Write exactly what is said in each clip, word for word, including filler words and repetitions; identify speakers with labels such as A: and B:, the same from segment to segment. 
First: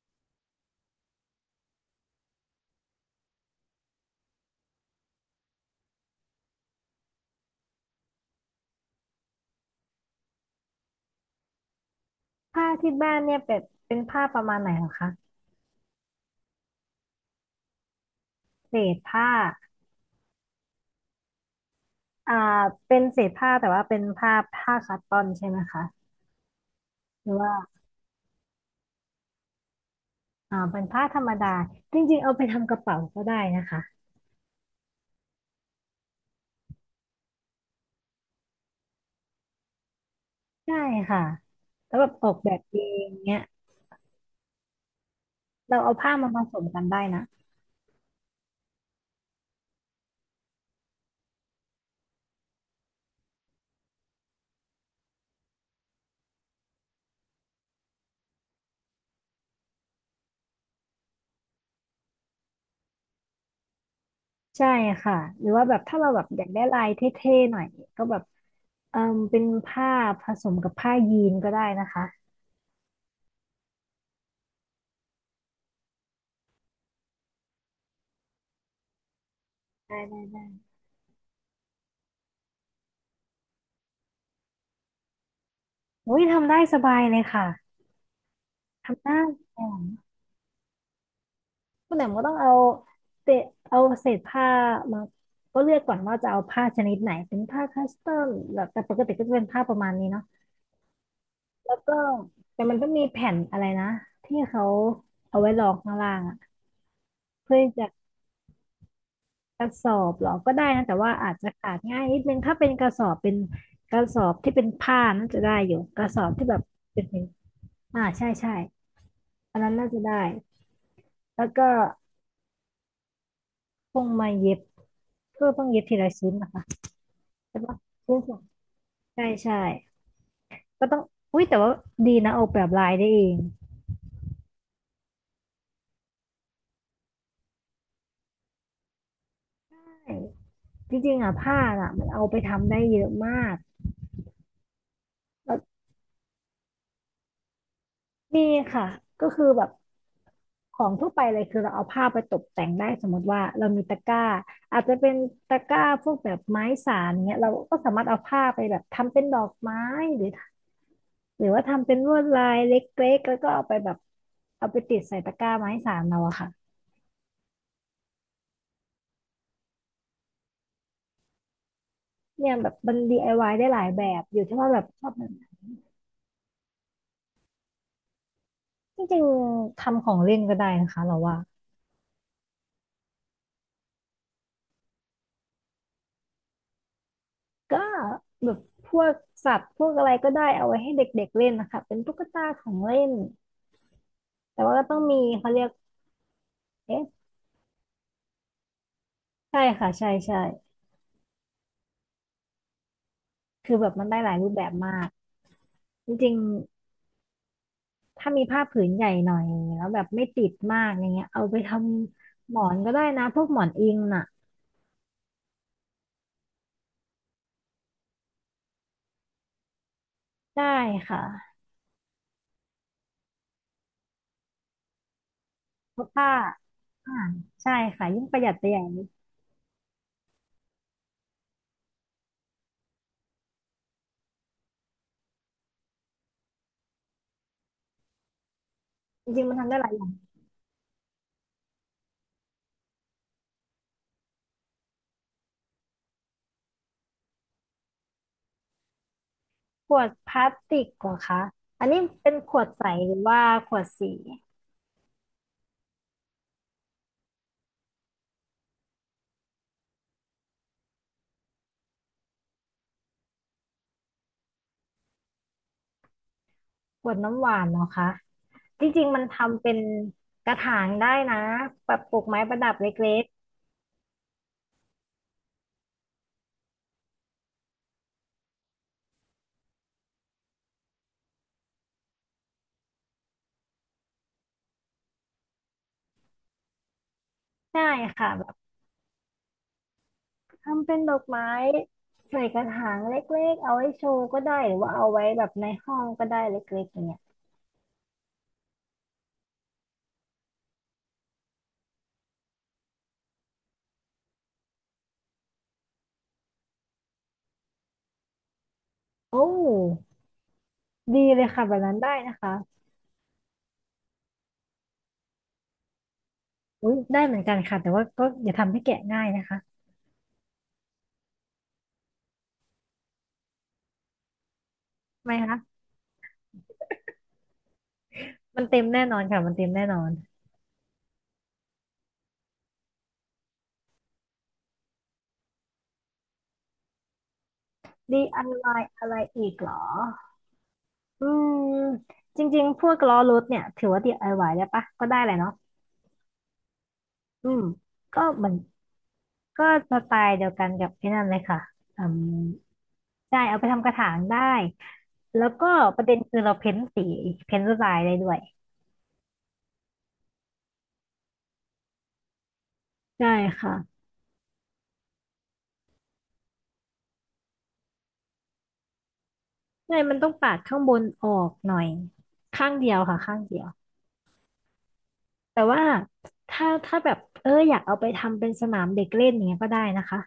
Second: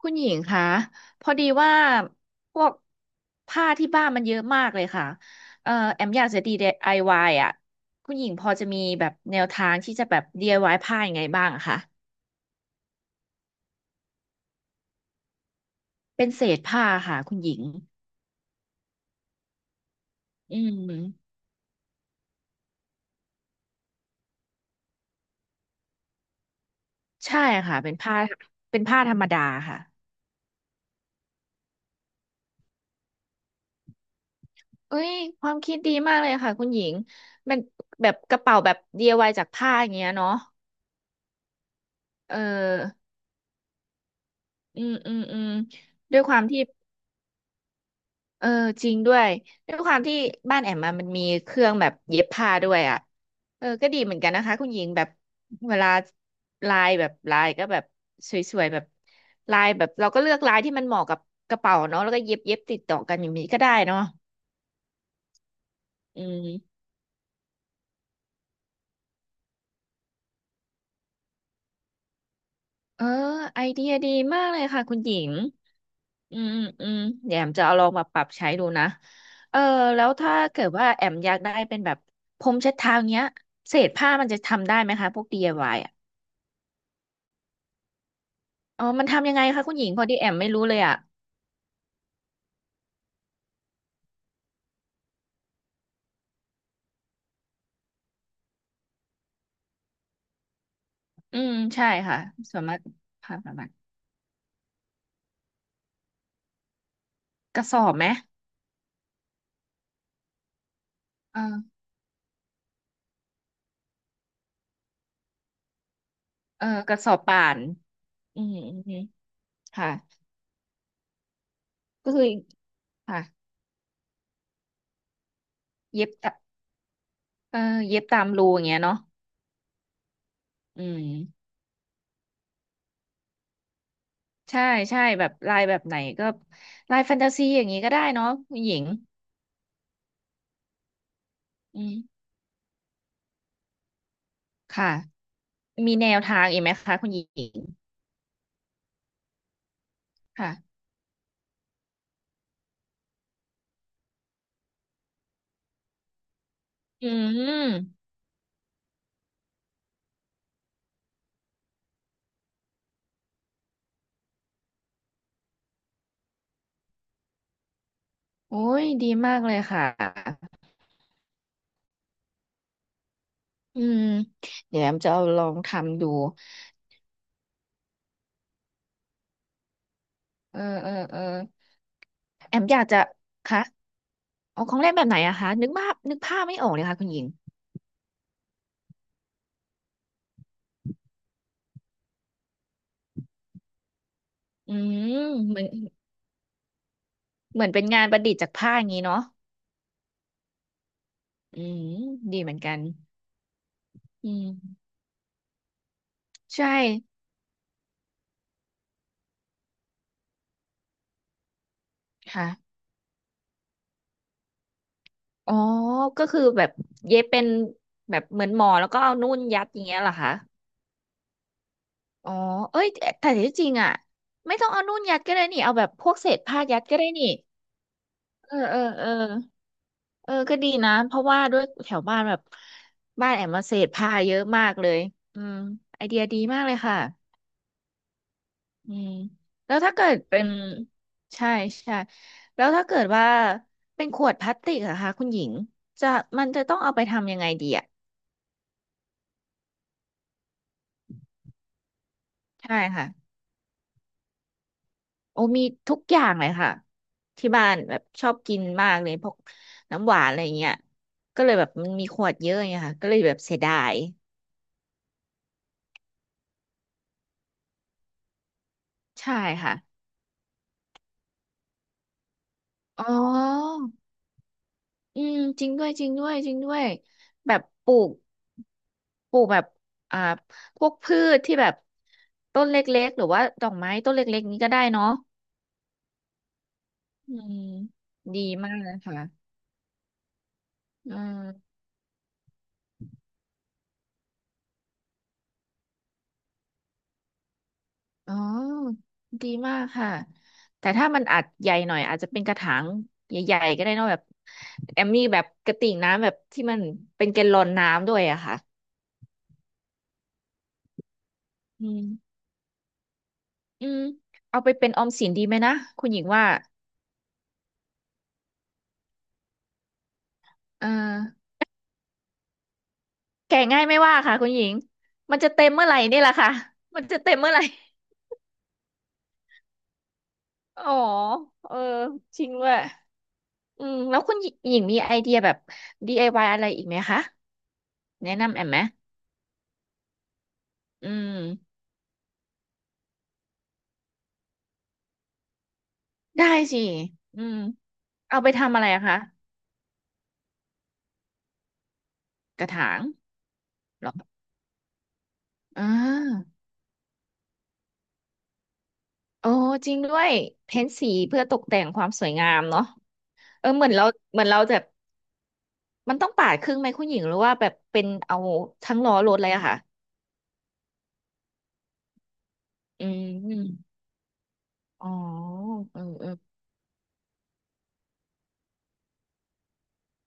A: คุณหญิงคะพอดีว่าพวกผ้าที่บ้านมันเยอะมากเลยค่ะเอ่อแอมอยากจะ ดี ไอ วาย อวายอ่ะคุณหญิงพอจะมีแบบแนวทางที่จะแบบ ดี ไอ วาย ผ้ายังไงบ้างอะคะ
B: ผ้าที่บ้านเนี่ยเป็นเป็นผ้าประมาณไหนเหรอคะ
A: เป็นเศษผ้าค่ะคุณหญิง
B: เศษผ้า
A: อืม
B: อ่าเป็นเศษผ้าแต่ว่าเป็นผ้าผ้าคัตตอนใช่ไหมคะหรือ
A: ใช่
B: ว่า
A: ค่ะเป็นผ้าเป็นผ้าธรรมดาค่ะ
B: อ่าเป็นผ้าธรรมดาจริงๆเอาไปทำกระเป๋าก็ได้นะคะ
A: เอ้ยความคิดดีมากเลยค่ะคุณหญิงมันแบบกระเป๋าแบบ ดี ไอ วาย จากผ้าอย่างเงี้ยเนาะ
B: ใช่ค่ะแล้วแบบออ
A: เอ
B: กแบบเอง
A: อ
B: เนี้ย
A: อืมอืมอืม
B: เราเอาผ้า
A: ด้วย
B: มา
A: ค
B: ผ
A: วาม
B: ส
A: ที่
B: มกันได้นะ
A: เออจริงด้วยด้วยความที่บ้านแอมมามันมีเครื่องแบบเย็บผ้าด้วยอ่ะเออก็ดีเหมือนกันนะคะคุณหญิงแบบเวลาลายแบบลายก็แบบสวยๆแบบลายแบบเราก็เลือกลายที่มันเหมาะกับกระเป๋าเนาะแล้วก็เย็บเย็บติดต่อกันอย่างนี้ก็ได้เนาะ
B: ใช่ค่ะหรือว่าแบบถ้าเราแบ
A: อื
B: บอยากได้
A: ม
B: ลายเท่ๆหน่อยก็แบบเออเป็นผ้าผสมกับผ้ายีนก็ได้นะคะ
A: เออไอเดียดีมากเลยค่ะคุณหญิงอืมอืมอืมเดี๋ยวแอมจะเอาลองมาปรับใช้ดูนะเออ
B: ได้
A: แล้ว
B: ได้
A: ถ้า
B: ได้
A: เกิดว่าแอมอยากได้เป็นแบบพรมเช็ดเท้าเนี้ยเศษผ้ามันจะทำได้ไหมคะพวก ดี ไอ วาย
B: โอ้ยทำได้สบายเลยค่ะ
A: อ๋อ
B: ทำ
A: มัน
B: ได้
A: ทำยังไงคะคุณหญิงพอดีแอมไม่รู้เลยอ่ะ
B: คุณแหม่มก็ต้องเอาเศษเอาเศษผ้ามาก็เลือกก่อนว่าจะเอาผ้าชนิดไหนเป็นผ้าคัสตอมแบบแต่ปกติก็จะเป็นผ้าประมาณนี้เนาะ
A: อืม
B: แล้ว
A: ใช่
B: ก็
A: ค่ะสา
B: แต่มั
A: มาร
B: น
A: ถ
B: ก็มีแผ่
A: พา
B: น
A: ประ
B: อะไร
A: มาณ
B: นะที่เขาเอาไว้รองข้างล่างอะเพื่
A: ก
B: อ
A: ระสอ
B: จะ
A: บไหม
B: กระสอบหรอก็ได้นะแต่ว่าอาจ
A: เอ
B: จะขา
A: อ
B: ดง่ายนิดนึงถ้าเป็นกระสอบเป็นกระสอบที่เป็นผ้าน่าจะได้อยู่กระสอบที่แบบ
A: เออกระ
B: เป็น
A: สอบป่าน
B: อ่าใช่
A: อื
B: ใช่
A: มอืมอืม
B: อันนั้นน่า
A: ค่ะ
B: จะได้แล้วก็
A: ก็คือค่ะ
B: พวงมาเย็บเพื่อต้องเย็บที
A: เย็
B: ละ
A: บ
B: ชิ้
A: ตะ
B: นนะคะ
A: เอ
B: ใช่
A: อ
B: ปะ
A: เย็บ
B: ชิ้น
A: ตาม
B: สอง
A: รูอย่างเงี้ยเนาะ
B: ใช่ใช่
A: อื
B: ก็ต้อง
A: ม
B: อุ้ยแต่ว่าดีนะออกแบบลายได้เอง
A: ใช่ใช่แบบลายแบบไหนก็ลายแฟนตาซีอย่างนี้ก็ได้เนาะคุณหญิง
B: ใช่จริงๆอ่ะผ้า
A: อื
B: อ่ะ
A: ม
B: มันเอาไปทำได้เยอะมาก
A: ค่ะ
B: แล้ว
A: มีแนวทางอีกไหมคะคุณหญิง
B: นี่ค่ะก็คือแบบ
A: ค่ะ
B: ของทั่วไปเลยคือเราเอาผ้าไปตกแต่งได้สมมติว่าเรามีตะกร้าอาจจะเป็นตะกร้าพวกแบบไม้สา
A: อื
B: นเงี้ยเรา
A: ม
B: ก็สามารถเอาผ้าไปแบบทำเป็นดอกไม้หรือหรือว่าทำเป็นลวดลายเล็กๆแล้วก็เอาไปแบบเอาไปติดใส่ตะกร้าไม้สานเราอะค่ะ
A: โอ้ยดีมากเลยค่ะ
B: เนี่ยแบบมัน d า y ได้ห
A: อื
B: ลายแบ
A: ม
B: บอยู่ที่ว่าแบ
A: เดี๋ยว
B: บ
A: แอม
B: ชอ
A: จะ
B: บ
A: เอาลองทำดู
B: จริงๆทำของเล่นก็
A: เออ
B: ได้
A: เอ
B: นะ
A: อ
B: คะเรา
A: เออ
B: ว่า
A: แอมอยากจะคะเอาของเล่นแบบไหนอะคะนึกภาพนึกภาพไม่ออกเลยค่ะคุณหญิง
B: ก็แบบพวกสัตว์พวกอะไรก็ได้เอาไว้ให้เด็กๆเล่นนะคะเป็นตุ๊กตาของเล่นแต่
A: อื
B: ว่าก็ต้อง
A: ม
B: มีเขา
A: เห
B: เรี
A: มือ
B: ย
A: น
B: กเอ๊ะ
A: เหมือนเป็นงานประดิษฐ์จากผ้าอย่างนี้เนาะ
B: ใช่ค่ะใช่ใช่
A: อืมดีเหมือนกัน
B: คือแบบมันได้ห
A: อื
B: ลายรูปแบบ
A: ม
B: มากจริง
A: ใช่
B: ๆถ้ามีผ้าผืนใหญ่หน่อยแล้วแบบไม่ติดมากอย่างเงี้ยเอาไปท
A: ค่ะ
B: ำหมอนก็ได้นะพวกหมอนอิงน่ะ
A: อ๋อก็คือแบบเย็บเป็นแบบเหมือนหมอแล้วก็เอานุ่นยัดอย่างเงี้ยเหรอคะ
B: ได้ค่ะ
A: อ๋อเอ้ยแต่แต่ที่จริงอะไม่ต้องเอานุ่นยัดก็ได้นี่เอาแบบ
B: เพ
A: พ
B: ราะ
A: วกเศ
B: ผ้า
A: ษผ้ายัดก็ได้
B: อ่า
A: นี่
B: ใช่ค่ะยิ่งประหยั
A: เอ
B: ด
A: อ
B: ไปให
A: เอ
B: ญ่
A: อเออ เออก็ดีนะเพราะว่าด้วยแถวบ้านแบบบ้านแอมมาเศษผ้าเยอะมากเลยอืมไอเดียดีมากเลยค่ะอืม
B: จริงๆมันทำ
A: แล้
B: ได้
A: ว
B: หลา
A: ถ้าเกิด
B: ย
A: เป็นใช่ใช่แล้วถ้าเกิดว่าเป็นขวดพลาสติกอะคะคุณหญิงจะมันจะต้องเอาไปทำยังไงดีอะ
B: ขวดพลาสติกเหรอคะอันนี้เป็นขวด
A: ใช่
B: ใส
A: ค่ะ
B: หรือว่าขวดสี
A: โอ้มีทุกอย่างเลยค่ะที่บ้านแบบชอบกินมากเลยพวกน้ำหวานอะไรเงี้ยก็เลยแบบมันมีขวดเยอะไงค่ะก็เลยแบบเสียดาย
B: ขวดน้ำหวานเหรอคะจริงๆมัน
A: ใช่
B: ทำเป็
A: ค่ะ
B: นกระถางได้นะแบบปลูกไม้ประดับเ
A: อ๋
B: ล็
A: อ
B: ก
A: อืมจริงด้วยจริงด้วยจริงด้วยแบบปลูกปลูกแบบอ่าพวกพืชที่แบบต้นเล็กๆหรือว่าดอกไม้ต้นเล็กๆนี้ก็ได้เนาะอืม
B: ๆได้ค่ะ
A: ดี
B: แบบ
A: มากเลยค่ะ
B: ทำเป็น
A: อื
B: ดอกไม้
A: ม
B: ใส่กระถางเล็กๆเอาไว้โชว์ก็ได้หรือว่าเอาไว้แบบในห้องก็ได้เล็กๆอย่างเงี้ย
A: อ๋อดีมากค่ะแต่ถ้ามันอาจใหญ่หน่อยอาจจะเป็นกระถางใหญ่ๆก็ได้เนอะแบบแอมมี่แบบกระติ่งน้ำแบบที่มันเป็นแกลลอนน้ำด้วยอะค่ะ
B: โอ้ดีเลยค่ะแบบ
A: อื
B: นั้นได้นะ
A: ม
B: คะ
A: อืมเอาไปเป็นออมสินดีไหมนะคุณหญิงว่า
B: อุ้ยได้เหมือนกันค่ะแต่ว่าก็อย่าทำให้แกะง่ายนะคะ
A: เออ แก่ง่ายไม่ว่าค่ะคุณหญิง
B: ทำไม
A: มันจะ
B: คะ
A: เต็มเมื่อไหร่นี่แหละค่ะมันจะเต็มเมื่อไหร่
B: มันเต็มแน่นอนค่ะมันเต็มแน่นอน
A: อ๋อเออจริงด้วยอืมแล้วคุณหญิงมีไอเดียแบบ ดี ไอ วาย อวายอะไรอีกไหมคะแนะ
B: ดี ไอ วาย
A: นำแอ
B: อ
A: มไห
B: วา
A: ม
B: ยอะไรอีกเหรอ
A: อื
B: อืม
A: ม
B: จริงๆพวกล้อรถเนี่ยถือว่าดี ดี ไอ วาย ได้ปะก็ได้แหละเนาะ
A: ได้สิอื
B: อื
A: ม
B: มก็
A: เอา
B: เห
A: ไป
B: มือน
A: ทำอะไรอะคะ
B: ก็สไตล์เดียวกันกับไอ้นั่นเลยค่ะอืม
A: กระถาง
B: ได้เอาไปทำกระ
A: เห
B: ถา
A: รอ
B: งได้แล้วก็
A: อ่า
B: ประเด็นคือเราเพ้นสีเพ้นลวดลายได้ด้วย
A: โอ้จริงด้วยเพ้นสีเพื่อตกแต่งความสวยงามเนาะ
B: ใช่
A: เออ
B: ค่ะ
A: เหมือนเราเหมือนเราแบบมันต้องปาดครึ่งไหมคุณหญิงหรือว่าแบบเป็นเอาทั้งล้อรถเลยอะค่ะ
B: ใช่มันต้องปาดข้างบนออกหน่อยข้างเดียว
A: อื
B: ค่ะข้างเดียว
A: ม อ๋อ
B: แต่ว่า
A: เออเออ
B: ถ้าถ้าแบบเอออยากเอาไปทำเป็นสนามเด็กเล่นอย่างเงี้ยก็ได้นะคะ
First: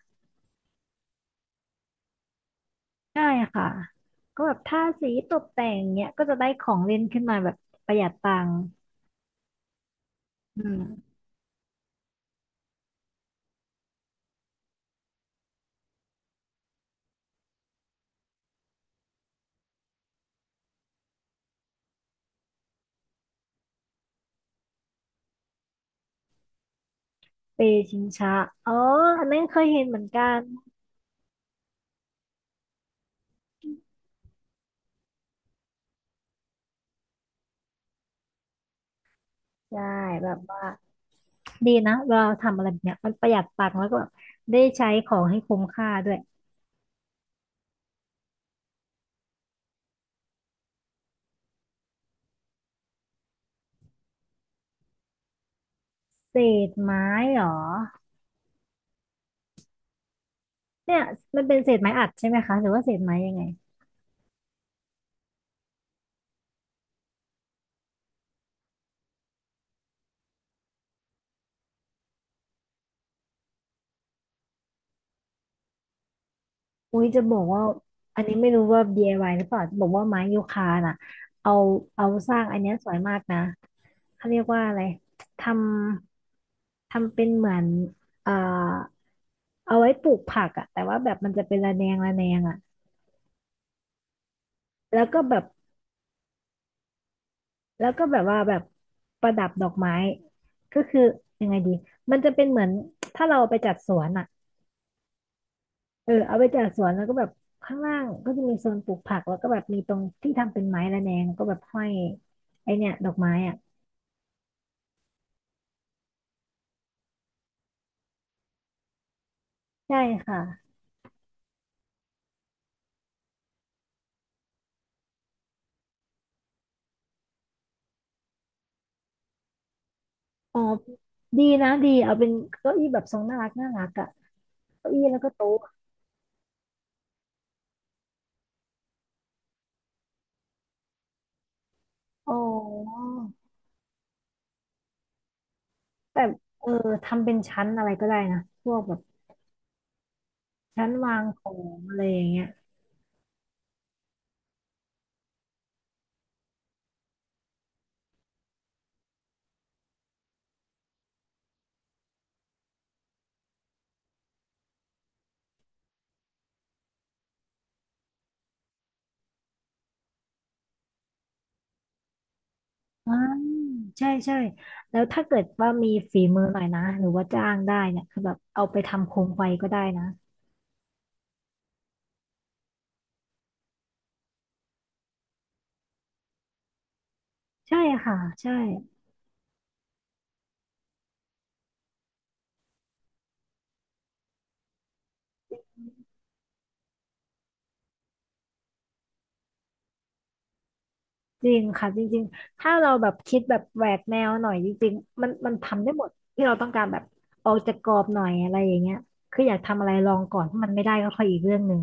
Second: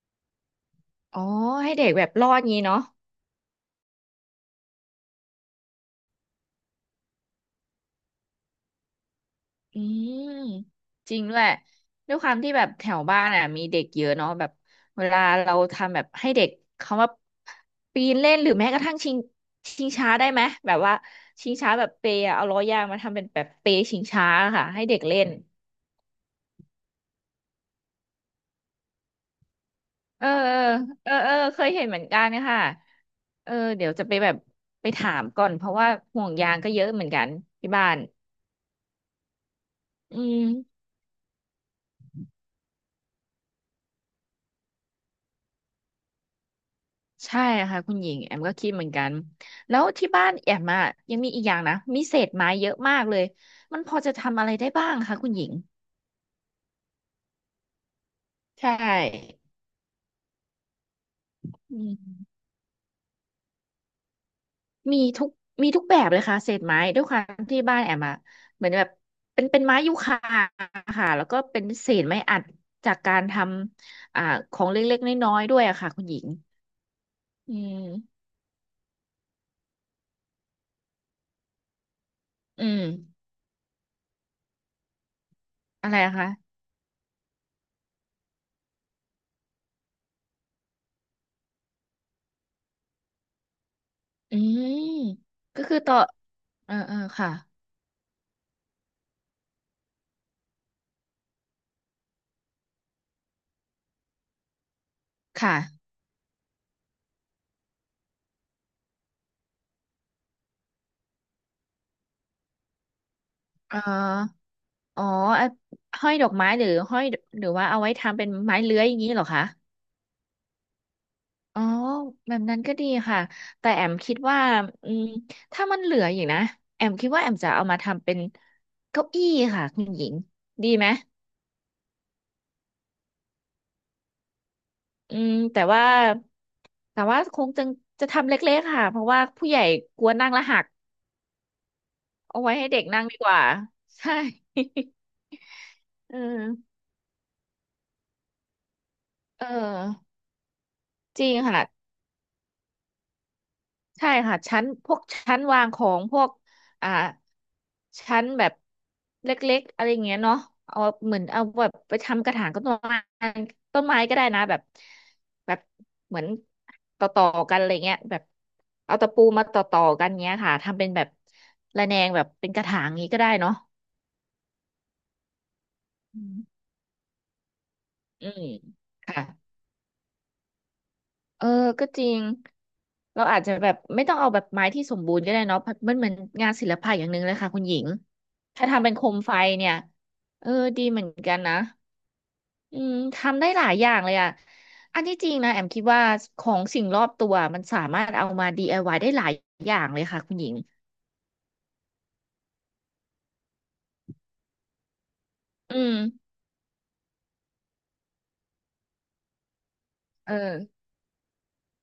A: อ๋อให้เด็กแบบรอดงี้เนาะ
B: ใช่ค่ะก็แบบทาสีตกแต่งเนี้ยก็จะได้ของเล่นขึ้นมาแบบประหยัดตังค์
A: อืม
B: อื
A: จ
B: ม
A: ริงด้วยด้วยความที่แบบแถวบ้านอ่ะมีเด็กเยอะเนาะแบบเวลาเราทำแบบให้เด็กเขาว่าปีนเล่นหรือแม้กระทั่งชิงชิงช้าได้ไหมแบบว่าชิงช้าแบบเปย์อะเอาล้อยางมาทำเป็นแบบเปย์ชิงช้าค่ะให้เด็กเล่น
B: เปชิงช้าอ๋ออันนั้นเคยเห็นเหมือน
A: เออ
B: กัน
A: เออเออเออเคยเห็นเหมือนกันค่ะเออเดี๋ยวจะไปแบบไปถามก่อนเพราะว่าห่วงยางก็เยอะเหมือนกันที่บ้าน
B: ใช่
A: อื
B: แบบ
A: ม
B: ว่าดีนะเวลาเราทำอะไรแบบเนี้ยมันประหยัดตังค์แล้วก็แบบได้ใช้ของให้คุ้มค่าด้วย
A: ใช่ค่ะคุณหญิงแอมก็คิดเหมือนกันแล้วที่บ้านแอมอ่ะยังมีอีกอย่างนะมีเศษไม้เยอะมากเลยมันพอจะทำอะไรได้บ้างคะคุณหญิง
B: เศษไม้เหรอ
A: ใช่
B: เนี่ยมันเป็นเศ
A: อื
B: ษไม้อัดใช่ไหม
A: ม
B: คะหรือว่าเศษไม้ยังไง
A: มีทุกมีทุกแบบเลยค่ะเศษไม้ด้วยความที่บ้านแอมอะเหมือนแบบเป็นเป็นไม้ยูคาค่ะแล้วก็เป็นเศษไม้อัดจากการทำอ่าของเล็กๆน้อยๆด้วยอะค่ะคุณหญิง
B: อุ้ยจะบอก
A: อื
B: ว่าอั
A: ม
B: นนี้ไม่รู้ว่า ดี ไอ วาย หรือเปล่าจะบอกว่าไม้ยูคาน่ะเอาเอาสร้างอัน
A: อื
B: เนี้ย
A: ม
B: สวยมากนะเขาเรียกว่าอะไรท
A: อะไรอะ
B: ำ
A: คะ
B: ทำเป็นเหมือนเอ่อเอาไว้ปลูกผักอะแต่ว่าแบบมันจะเป็นระแนงระแนงอะ
A: อืม
B: แล้วก็แบบ
A: ก็คือต่อเออเออค่ะ
B: แล้วก็แบบว่าแบบประดับดอกไม้ก็คือยังไงดีมันจะเป็นเหมือนถ้าเราไปจัดสวนอะ
A: ค่ะ
B: เออเอาไปจัดสวนแล้วก็แบบข้างล่างก็จะมีโซนปลูกผักแล้วก็แบบมีตรงที่ทำเป็นไม้ระแนงก็แบบห้อยไอเนี่ยดอกไม้อะ
A: เออ อ๋ออ่ะห้อยดอกไม้หรือห้อยหรือว่าเอาไว้ทำเป็นไม้เลื้อยอย่างนี้เหรอคะ
B: ใช่ค่ะ
A: อ๋อแบบนั้นก็ดีค่ะแต่แอมคิดว่าอืมถ้ามันเหลืออยู่นะแอมคิดว่าแอมจะเอามาทำเป็นเก้าอี้ค่ะคุณหญิง
B: อ๋อ
A: ดีไหม
B: ดีนะดีเอาเป็นเก้าอี้แบบทรงน่ารักน่ารักอะเก้าอี้
A: อื
B: แล้วก็
A: ม
B: โต๊ะ
A: แต่ว่าแต่ว่าคงจะจะทำเล็กๆค่ะเพราะว่าผู้ใหญ่กลัวนั่งแล้วหัก
B: อ๋อ
A: เอาไว้ให้เด็กนั่งดีกว่าใช่ เอ
B: แต่
A: อ
B: เออทำเป็นชั้นอะไรก็ได้นะพวกแบบ
A: เออ
B: ชั้นวา
A: จ
B: ง
A: ริง
B: ของ
A: ค่ะ
B: อะไรอย่างเงี้ย
A: ใช่ค่ะชั้นพวกชั้นวางของพวกอ่าชั้นแบบเล็กๆอะไรอย่างเงี้ยเนาะเอาเหมือนเอาแบบไปทำกระถางต้นไม้ต้นไม้ก็ได้นะแบบแบบเหมือนต่อต่อกันอะไรเงี้ยแบบเอาตะปูมาต่อต่อกันเงี้ยค่ะทำเป็นแบบระแนงแบบเป็นกระถางนี้
B: อ่า
A: ก็ได้เนาะ
B: ใช่ใช่แล้วถ้าเกิดว่ามีฝี
A: อื
B: มือหน่อ
A: ม
B: ยนะหรือว่าจ้างได้เนี่ยคือ
A: อื
B: แบบ
A: ม
B: เอาไปทำโค
A: ค่ะ
B: มไฟก็ได้นะ
A: เออ ก็จริง เราอาจจะแบบไม่ต้องเอาแบบไม้ที่สมบูรณ์ก็ได้เนาะเพราะมันเหมือนงานศิลปะอย่างหนึ่งเลยค่ะคุณหญิ
B: ใช่
A: ง
B: ค่ะใช่
A: ถ้าทำเป็นโคมไฟเนี่ยเออ ดีเหมือนกันนะ อืม ทำได้หลายอย่างเลยอ่ะอันที่จริงนะแอมคิดว่าของสิ่งรอบตัวมันสามารถเอามา ดี ไอ วาย ไอวายได้หลายอย่างเลยค่ะคุณหญิง
B: จริงค่ะจริงๆถ้าเราแบบคิดแบบแหวกแนวหน่อยจริงๆมันมัน
A: อื
B: ทำได้หมด
A: ม
B: ที่เราต้องการแบบออกจากกรอบหน่อยอะไรอย่างเงี้ยคืออยากทำอะไรลอง
A: เอ
B: ก่อนถ้ามัน
A: อ
B: ไม่ได้ก็ค่อยอีกเรื่องหนึ่ง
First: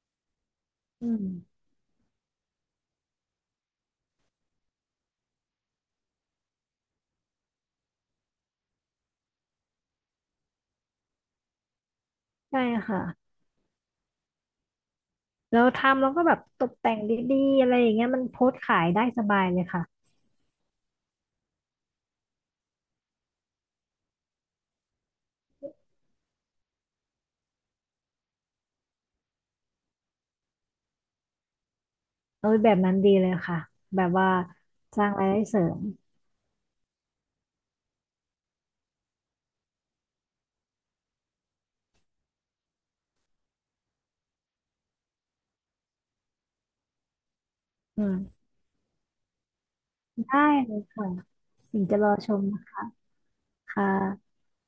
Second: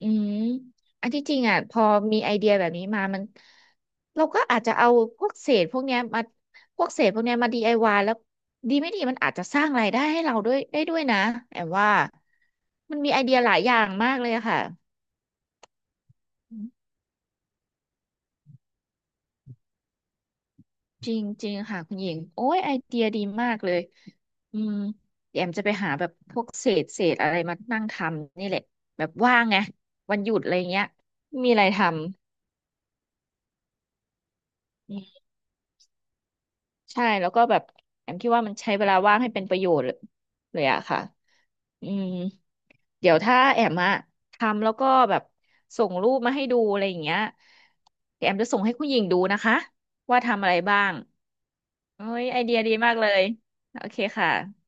A: อืม
B: อื
A: อัน
B: ม
A: ที่จริงอ่ะพอมีไอเดียแบบนี้มามันเราก็อาจจะเอาพวกเศษพวกเนี้ยมาพวกเศษพวกเนี้ยมา ดี ไอ วาย แล้วดีไม่ดีมันอาจจะสร้างรายได้ให้เราด้วยได้ด้วยนะแอมว่า
B: ใช่
A: มั
B: ค่ะ
A: นมีไอเดียหลายอย่างมากเลยอะค่ะ
B: แล้วทำแล้วก็แบบตกแต่งดีๆอะไรอย่างเงี้ยมันโพสต์ขายได้สบายเลยค่ะ
A: จริงจริงค่ะคุณหญิงโอ้ยไอเดียดีมากเลยอืมเดี๋ยวแอมจะไปหาแบบพวกเศษเศษอะไรมานั่งทำนี่แหละแบบว่างไงวันหยุดอะไรเงี้ยมีอะไรท
B: เออแบบนั้นดีเลยค่ะแบบว่าสร้าง
A: ำ
B: รายได้เสริม
A: ใช่แล้วก็แบบแอมคิดว่ามันใช้เวลาว่างให้เป็นประโยชน์เลยเลยอะค่ะอืมเดี๋ยวถ้าแอมอะทำแล้วก็แบบส่งรูปมาให้ดูอะไรอย่างเงี้ย
B: อื
A: แอม
B: ม
A: จะส่งให้คุณหญิงดูนะคะว่าทำ
B: ได้
A: อะไร
B: เล
A: บ้า
B: ย
A: ง
B: ค่ะถึงจะร
A: เอ้
B: อ
A: ย
B: ช
A: ไอ
B: ม
A: เดี
B: น
A: ยดี
B: ะ
A: มากเลยโอ
B: คะ
A: เคค่ะ